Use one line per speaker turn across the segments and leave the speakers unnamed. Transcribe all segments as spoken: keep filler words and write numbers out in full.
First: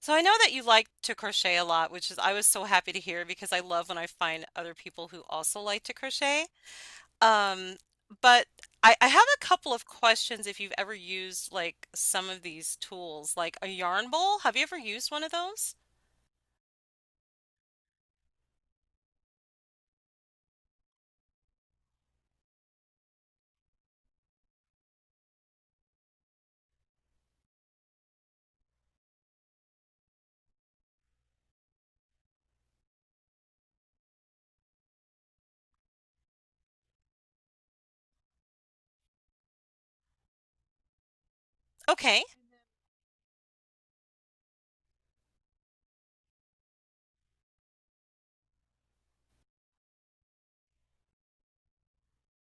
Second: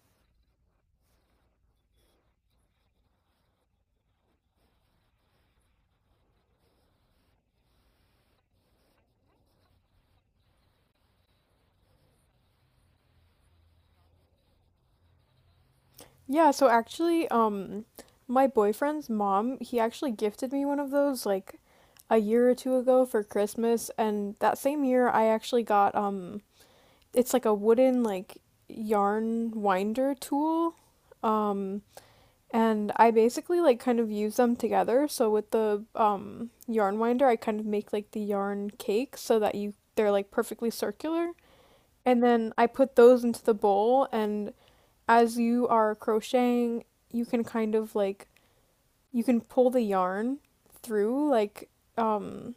So I know that you like to crochet a lot, which is I was so happy to hear because I love when I find other people who also like to crochet. Um, but I, I have a couple of questions if you've ever used like some of these tools, like a yarn bowl. Have you ever used one of those?
Yeah, so actually, um, my boyfriend's mom, he actually gifted me one of those like a year or two ago for Christmas, and that same year I actually got um it's like a wooden like yarn winder tool. Um, and I basically like kind of use them together. So with the um yarn winder, I kind of make like the yarn cake so that you they're like perfectly circular. And
Okay.
then I put those into the bowl, and as you are crocheting, you can kind of like you can pull the yarn through like um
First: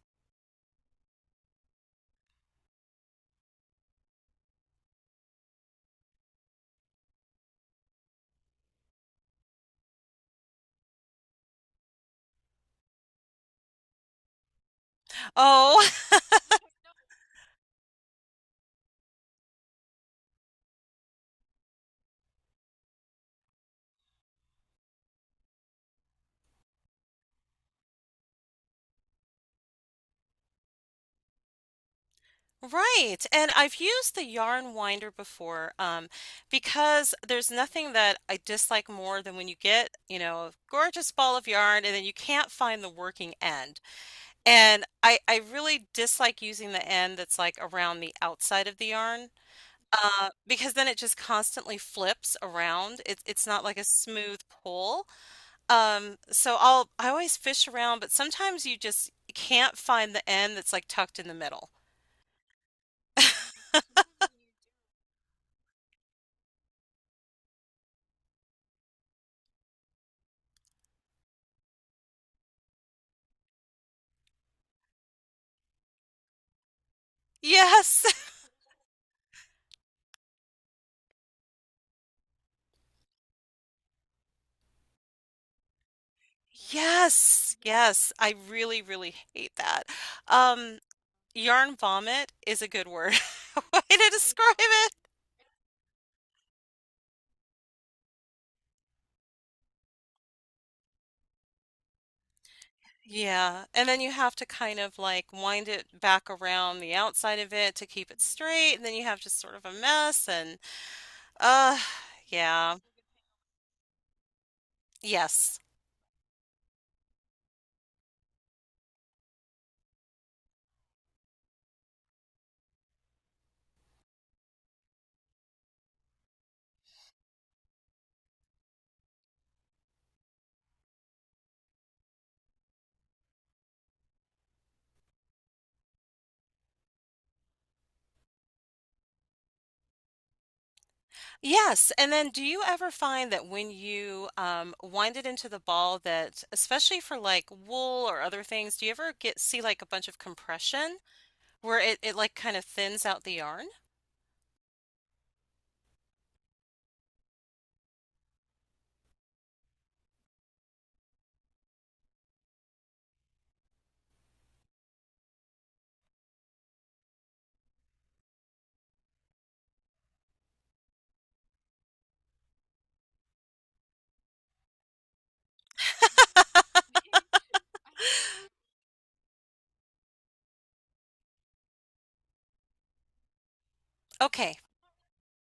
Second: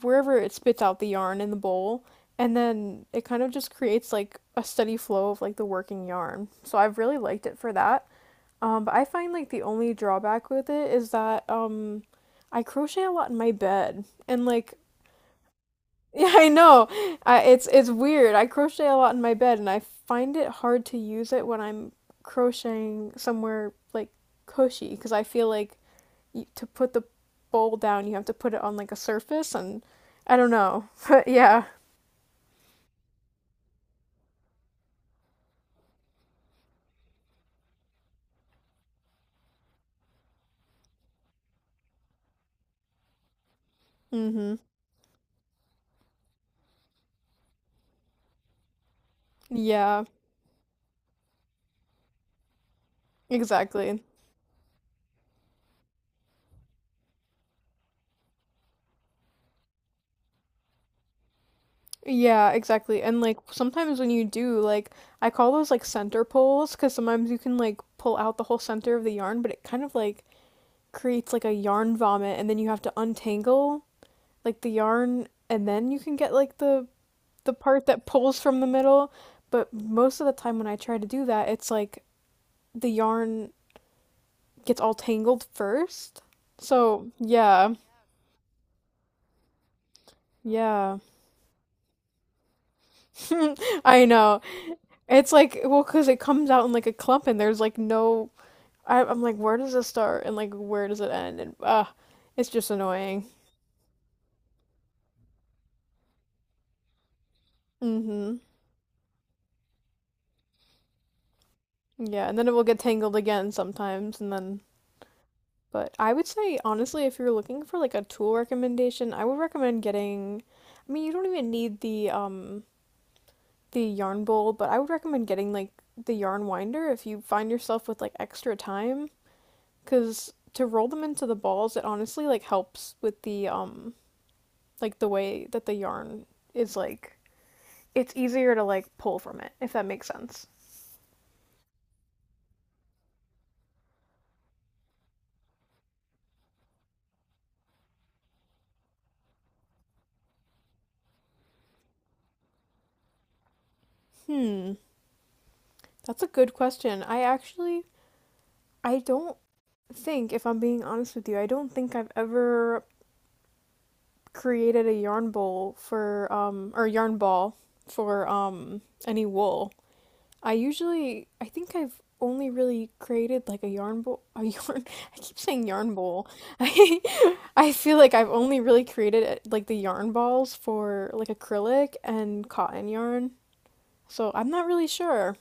wherever it spits out the yarn in the bowl, and then it kind of just creates like a steady flow of like the working yarn. So I've really liked it for that. Um, but I find like the only drawback with it is that um I crochet a lot in my bed, and like
Oh,
Yeah, I know. I, it's it's weird. I crochet a lot in my bed, and I find it hard to use it when I'm crocheting somewhere like cushy, because I feel like y to put the bowl down, you have to put it on like a surface, and I don't know. But yeah.
right. And I've used the yarn winder before, um, because there's nothing that I dislike more than when you get, you know, a gorgeous ball of yarn and then you can't find the working end.
Mm-hmm.
And I I really dislike using the end that's, like, around the outside of the yarn,
Yeah,
uh, because then it just constantly flips around. It's it's not like a
exactly.
smooth pull. Um, so I'll I always fish around, but sometimes you just can't find the end that's, like, tucked in the middle.
Yeah, exactly. And like sometimes when you do, like I call those like center pulls because sometimes you can like pull out the whole center of the yarn, but it kind of like creates like a yarn vomit and then you have to untangle. like the yarn and then you can get like the the part
Yes.
that pulls from the middle, but most of the time when I try to do that, it's like the yarn gets all tangled first. So,
Yes,
yeah.
yes. I really, really hate that. Um,
Yeah.
Yarn vomit is a good word way
I
to
know.
describe it.
It's like, well, cuz it comes out in like a clump and there's like no I, I'm like where does it start and like where does it end, and uh it's just annoying.
Yeah, and then you have to kind of like wind it back around the outside of it to keep it
Mhm.
straight, and then you have just sort of a mess and uh
Yeah, and then it will
yeah.
get tangled again sometimes, and then
Yes.
but I would say, honestly, if you're looking for like a tool recommendation, I would recommend getting, I mean, you don't even need the um the yarn bowl, but I would recommend getting like the yarn winder if you find yourself with like extra time, because to roll them into the balls, it honestly like helps with the um like the way that the yarn is like it's easier to like pull from it, if that makes sense.
Yes, and then do you ever find that when you um wind it into the ball that especially for like wool or other things, do you ever get see like a bunch of compression where it, it like kind of thins out the yarn?
Hmm, that's a good question. I actually I don't think, if I'm being honest with you, I don't think I've ever created a yarn bowl for um or yarn ball for um any wool. I usually I think I've only really created like a yarn bowl a yarn I keep saying yarn bowl. I I feel like I've only really created uh, like the yarn balls for like acrylic and cotton yarn. So I'm
Okay.
not really sure.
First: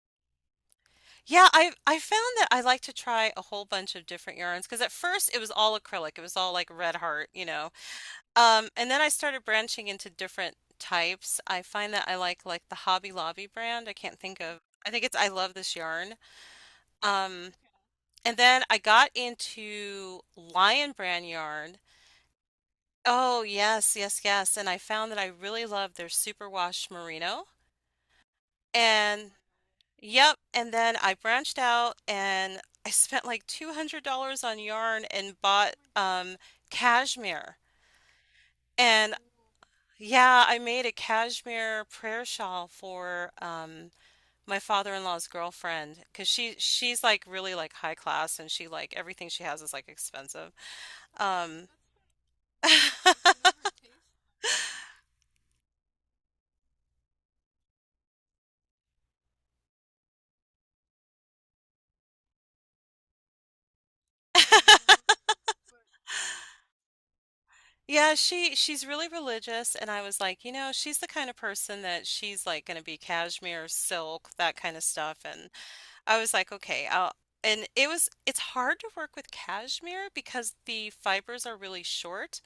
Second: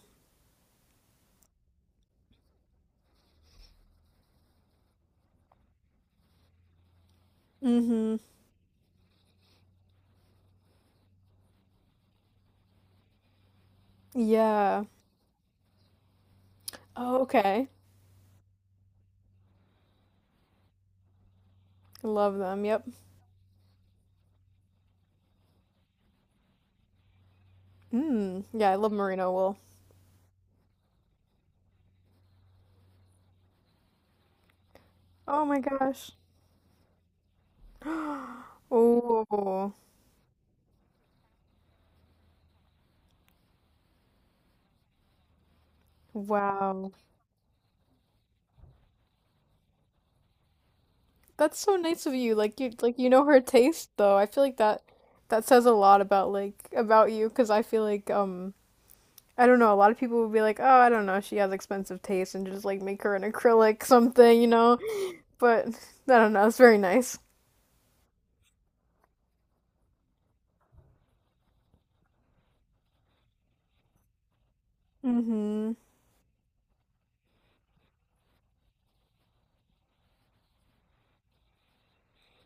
Yeah, I I found that I like to try a whole bunch of different yarns because at first it was all acrylic. It was all like Red Heart, you know.
Mm-hmm.
Um, and then I started branching into different types. I find that I like like the Hobby Lobby brand. I can't think of.
Yeah.
I think it's I Love This Yarn.
Oh,
Um,
okay.
and then I got into Lion brand yarn.
I love them. Yep.
Oh, yes, yes, yes. And I found that I really love their superwash merino.
Mm. Yeah, I love merino
And
wool.
yep, and then I branched out and I spent like two hundred dollars on yarn and
Oh my
bought
gosh.
um cashmere. And
Oh.
yeah, I made a cashmere prayer shawl for um my father-in-law's girlfriend because she
Wow.
she's like really like high class and she like everything she has is like expensive.
That's
Um
so nice of you. Like you like you know her taste though. I feel like that that says a lot about like about you, 'cause I feel like um I don't know, a lot of people would be like, "Oh, I don't know, she has expensive taste, and just like make her an acrylic something, you know?" But I don't know, it's very nice.
Yeah, she she's really religious and I was like, you know, she's the kind of person that she's like going to be cashmere, silk, that kind of stuff and
Mm-hmm.
I was like, okay, I'll and it was it's hard to work with cashmere because the fibers are really short.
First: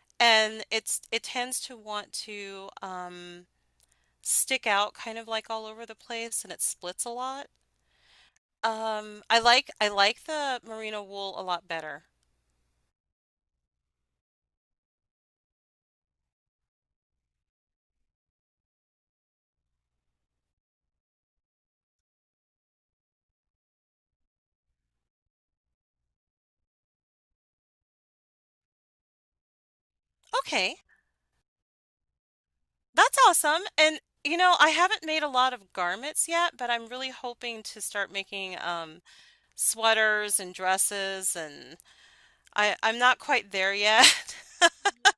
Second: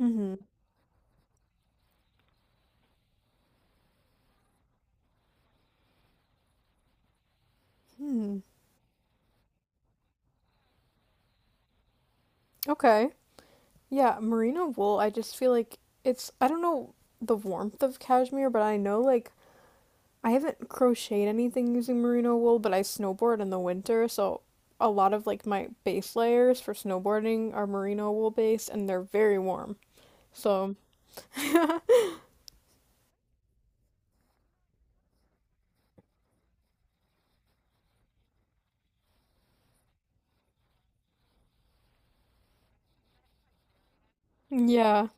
Mm-hmm.
And it's it tends to want to um, stick out kind of like all over the place and it splits a lot.
Hmm.
Um, I like I like the merino wool a lot better.
Okay. Yeah, merino wool, I just feel like it's I don't know the warmth of cashmere, but I know like I haven't crocheted anything using merino wool, but I snowboard in the winter, so a lot of like my base layers for snowboarding are merino wool based and they're very warm. So,
Okay, that's awesome. And you know, I haven't made a lot of garments yet, but I'm really hoping to start making um, sweaters and dresses, and I I'm not quite there yet.
yeah.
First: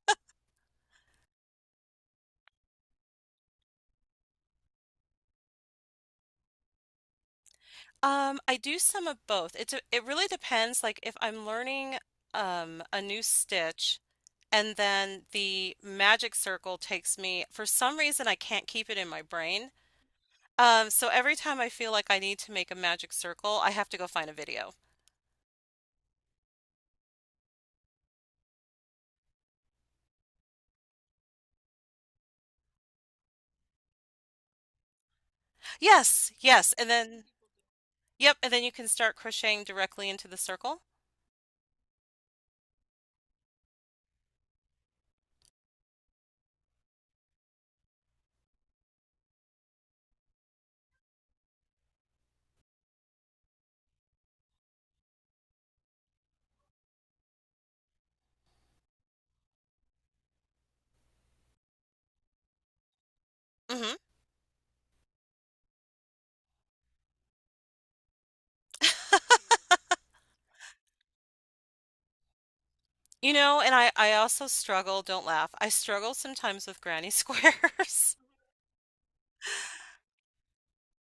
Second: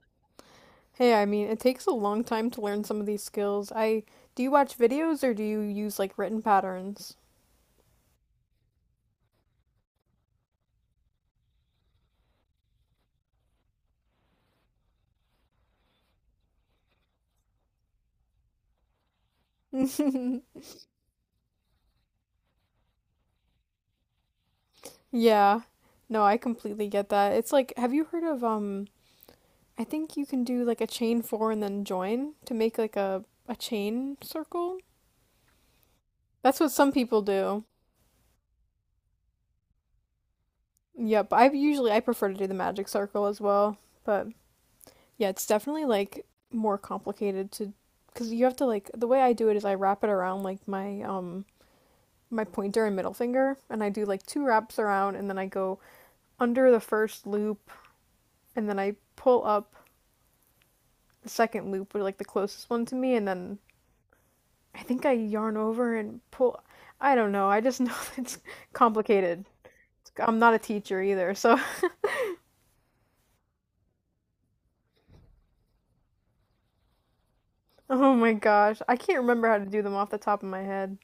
Hey, I mean, it takes a long time to learn some of these skills. I Do you watch videos or do you use like written patterns?
Um, I do some of both. It's a, it really depends. Like if I'm learning um, a new stitch. And then the magic circle takes me, for some reason, I can't keep it in my brain. Um, so every time I feel like I need to make a magic circle, I have to go find a video.
Yeah. No, I completely get that. It's like, have you heard of um I think you can do like a chain four and then join to make like a a chain circle?
Yes,
That's what
yes. And
some people
then,
do.
yep. And then you can start crocheting directly into the circle.
Yep, I usually I prefer to do the magic circle as well, but yeah, it's definitely like more complicated to because you have to like the way I do it is I wrap it around like my um my pointer and middle finger, and I do like two wraps around and then I go under the first loop and then I pull up the second loop or like the closest one to me, and then
Hmm.
I think I yarn over and pull I don't know. I just know it's complicated. I'm not a teacher either, so
You know, and I, I also struggle, don't laugh. I struggle sometimes with granny
oh
squares.
my gosh, I can't remember how to do them off the top of my head.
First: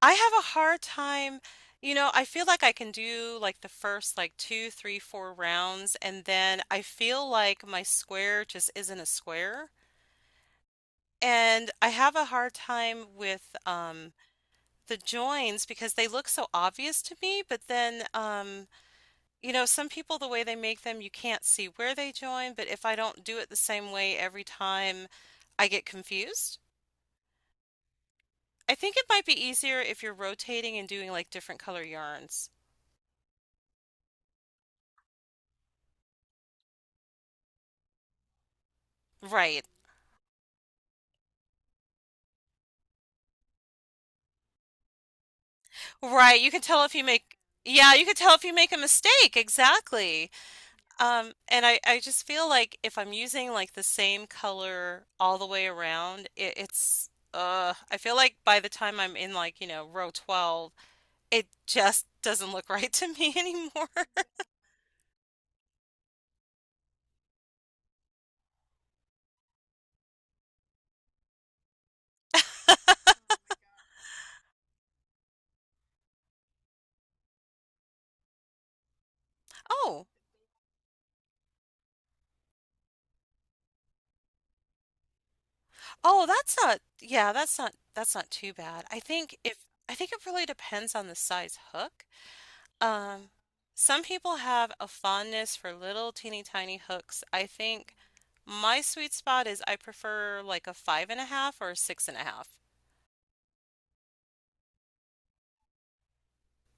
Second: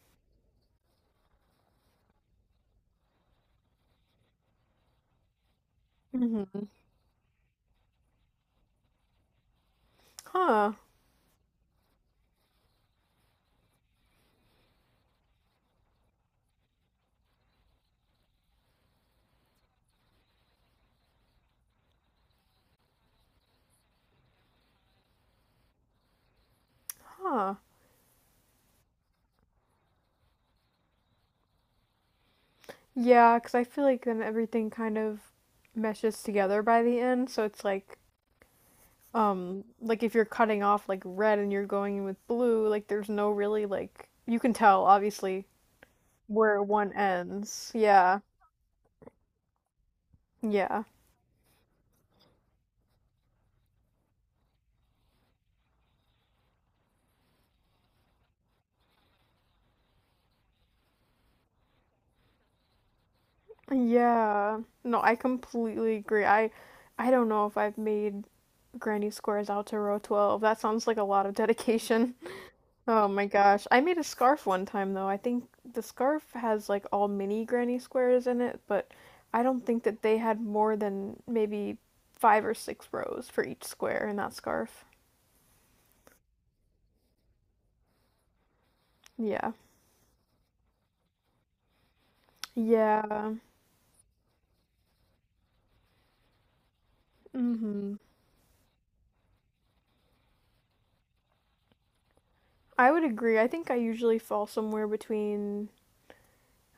I have a hard time, you know, I feel like I can do like the first like two, three, four rounds, and then
Hmm.
I feel like my square just isn't a square.
Huh.
And I have a hard time with um the joins because they look so obvious to me, but then um you know, some people the way they make them, you can't see where they join, but if I don't do it the same way every time, I get confused.
Huh.
I think it might be easier if you're rotating and doing like different color yarns.
Yeah, because I feel like then everything kind of meshes together by the end, so it's like, um,
Right.
like if you're cutting off like red and you're going in with blue, like there's no really like you can tell obviously
Right, you can
where
tell
one
if you make
ends.
yeah, you could
Yeah.
tell if you make a mistake, exactly.
Yeah.
Um, and I, I just feel like if I'm using like the same color all the way around, it, it's uh I feel like by the time I'm in like, you know, row twelve, it just doesn't look right to me anymore.
Yeah. No, I completely agree. I I don't know if I've made Granny Squares out to row twelve. That sounds like a lot of dedication. Oh my gosh. I made a scarf one time though. I think the scarf has like all mini granny squares in it, but I don't think that
Oh,
they had more than maybe five or six rows for each square in that scarf.
oh, that's not yeah, that's not that's not too bad. I think
Yeah.
if I think it really depends on the size hook. Um,
Yeah.
some people have a fondness for little teeny tiny hooks. I
Mm-hmm.
think my sweet spot is I prefer like a five and a half or a six and a half.
I would agree. I think I usually fall somewhere between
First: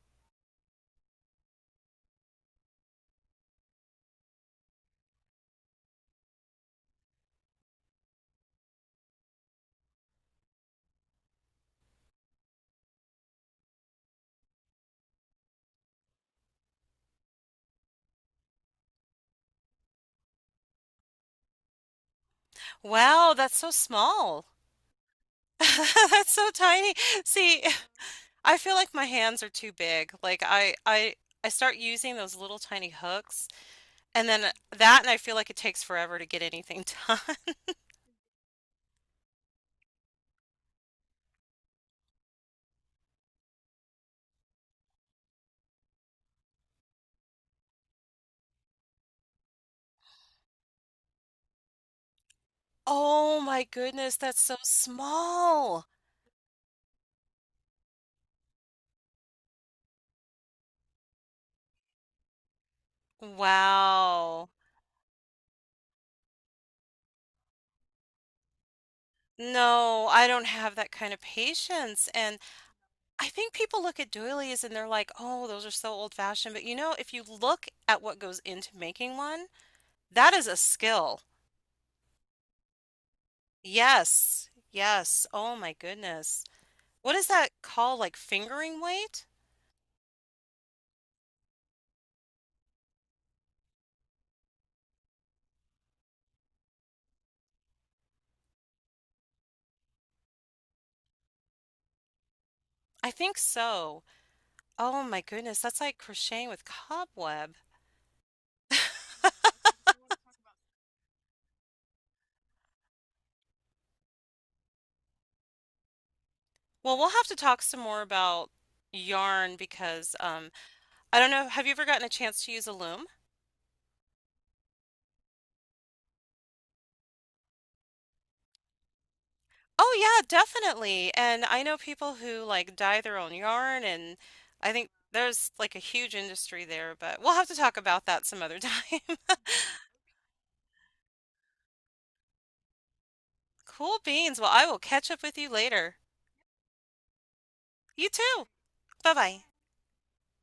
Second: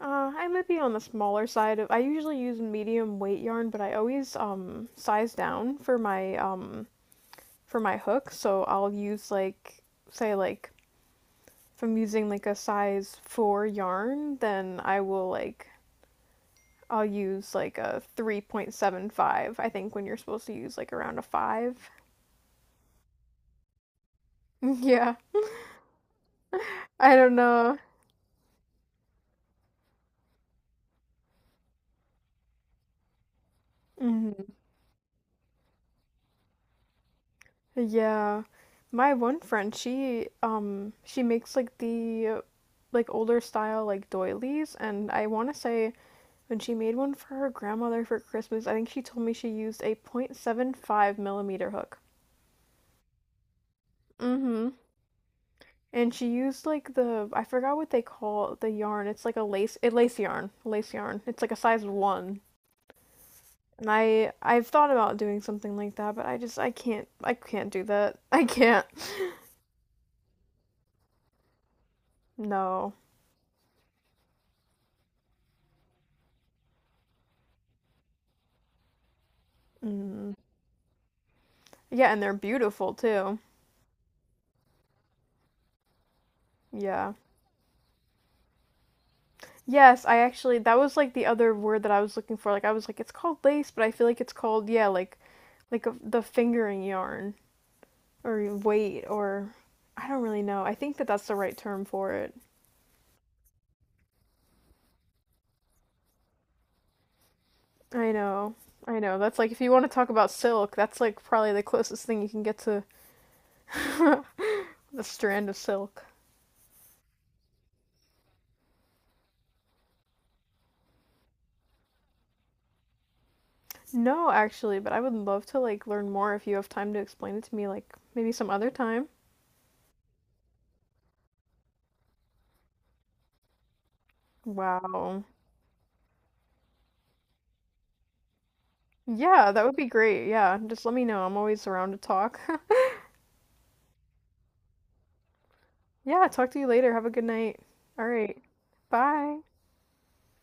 uh I might be on the smaller side of I usually use medium weight yarn, but I always um size down for my um for my hook, so I'll use like say like if I'm using like a size four yarn, then I will like I'll use like a three point seven five. I think when you're supposed to use like around a five.
Wow, that's so small.
Yeah.
That's so tiny.
I don't
See,
know.
I feel like my hands are too big. Like I, I, I start using those little tiny hooks, and then
Hmm.
that, and I feel like it takes forever to get anything done.
Yeah. My one friend, she um she makes like the like older style like doilies, and I want to say when she made one for her grandmother for Christmas, I think she told me she used a point seven five millimeter hook.
Oh my goodness, that's so
Mm-hmm.
small.
And she used like the I forgot what they call the yarn. It's like a lace a lace yarn. Lace yarn. It's like a size one. And I
Wow.
I've thought about doing something like that, but I just I can't I can't do that. I can't.
No, I don't have that kind of patience, and
No.
I think people look at doilies and they're like, "Oh, those are so old-fashioned." But you know, if you look at what goes into making one, that
Mm.
is a skill.
Yeah, and they're beautiful too.
Yes. Yes. Oh my goodness.
Yeah.
What is that called? Like fingering weight?
Yes, I actually that was like the other word that I was looking for. Like I was like it's called lace, but I feel like it's called yeah, like like a, the fingering yarn or weight or I don't really know. I think that that's the right term for it.
I think so. Oh my goodness, that's like crocheting with cobweb.
I know. I know. That's like if you want to talk about silk, that's like probably the closest thing you can get to the strand of silk.
Well, we'll have to talk some more about yarn because um I don't know, have you ever gotten a chance to use a loom?
No, actually, but I would love to like learn more if you have time to explain it to me like maybe some other time.
Oh yeah, definitely. And I know people who like dye their own yarn and I think
Wow.
there's like a huge industry there, but we'll have to talk about that some other time.
Yeah, that would be great. Yeah, just let me know. I'm always around to talk.
Cool beans. Well, I will catch up with you later.
Yeah, talk to you later. Have a good night. All
You
right.
too.
Bye.
Bye-bye.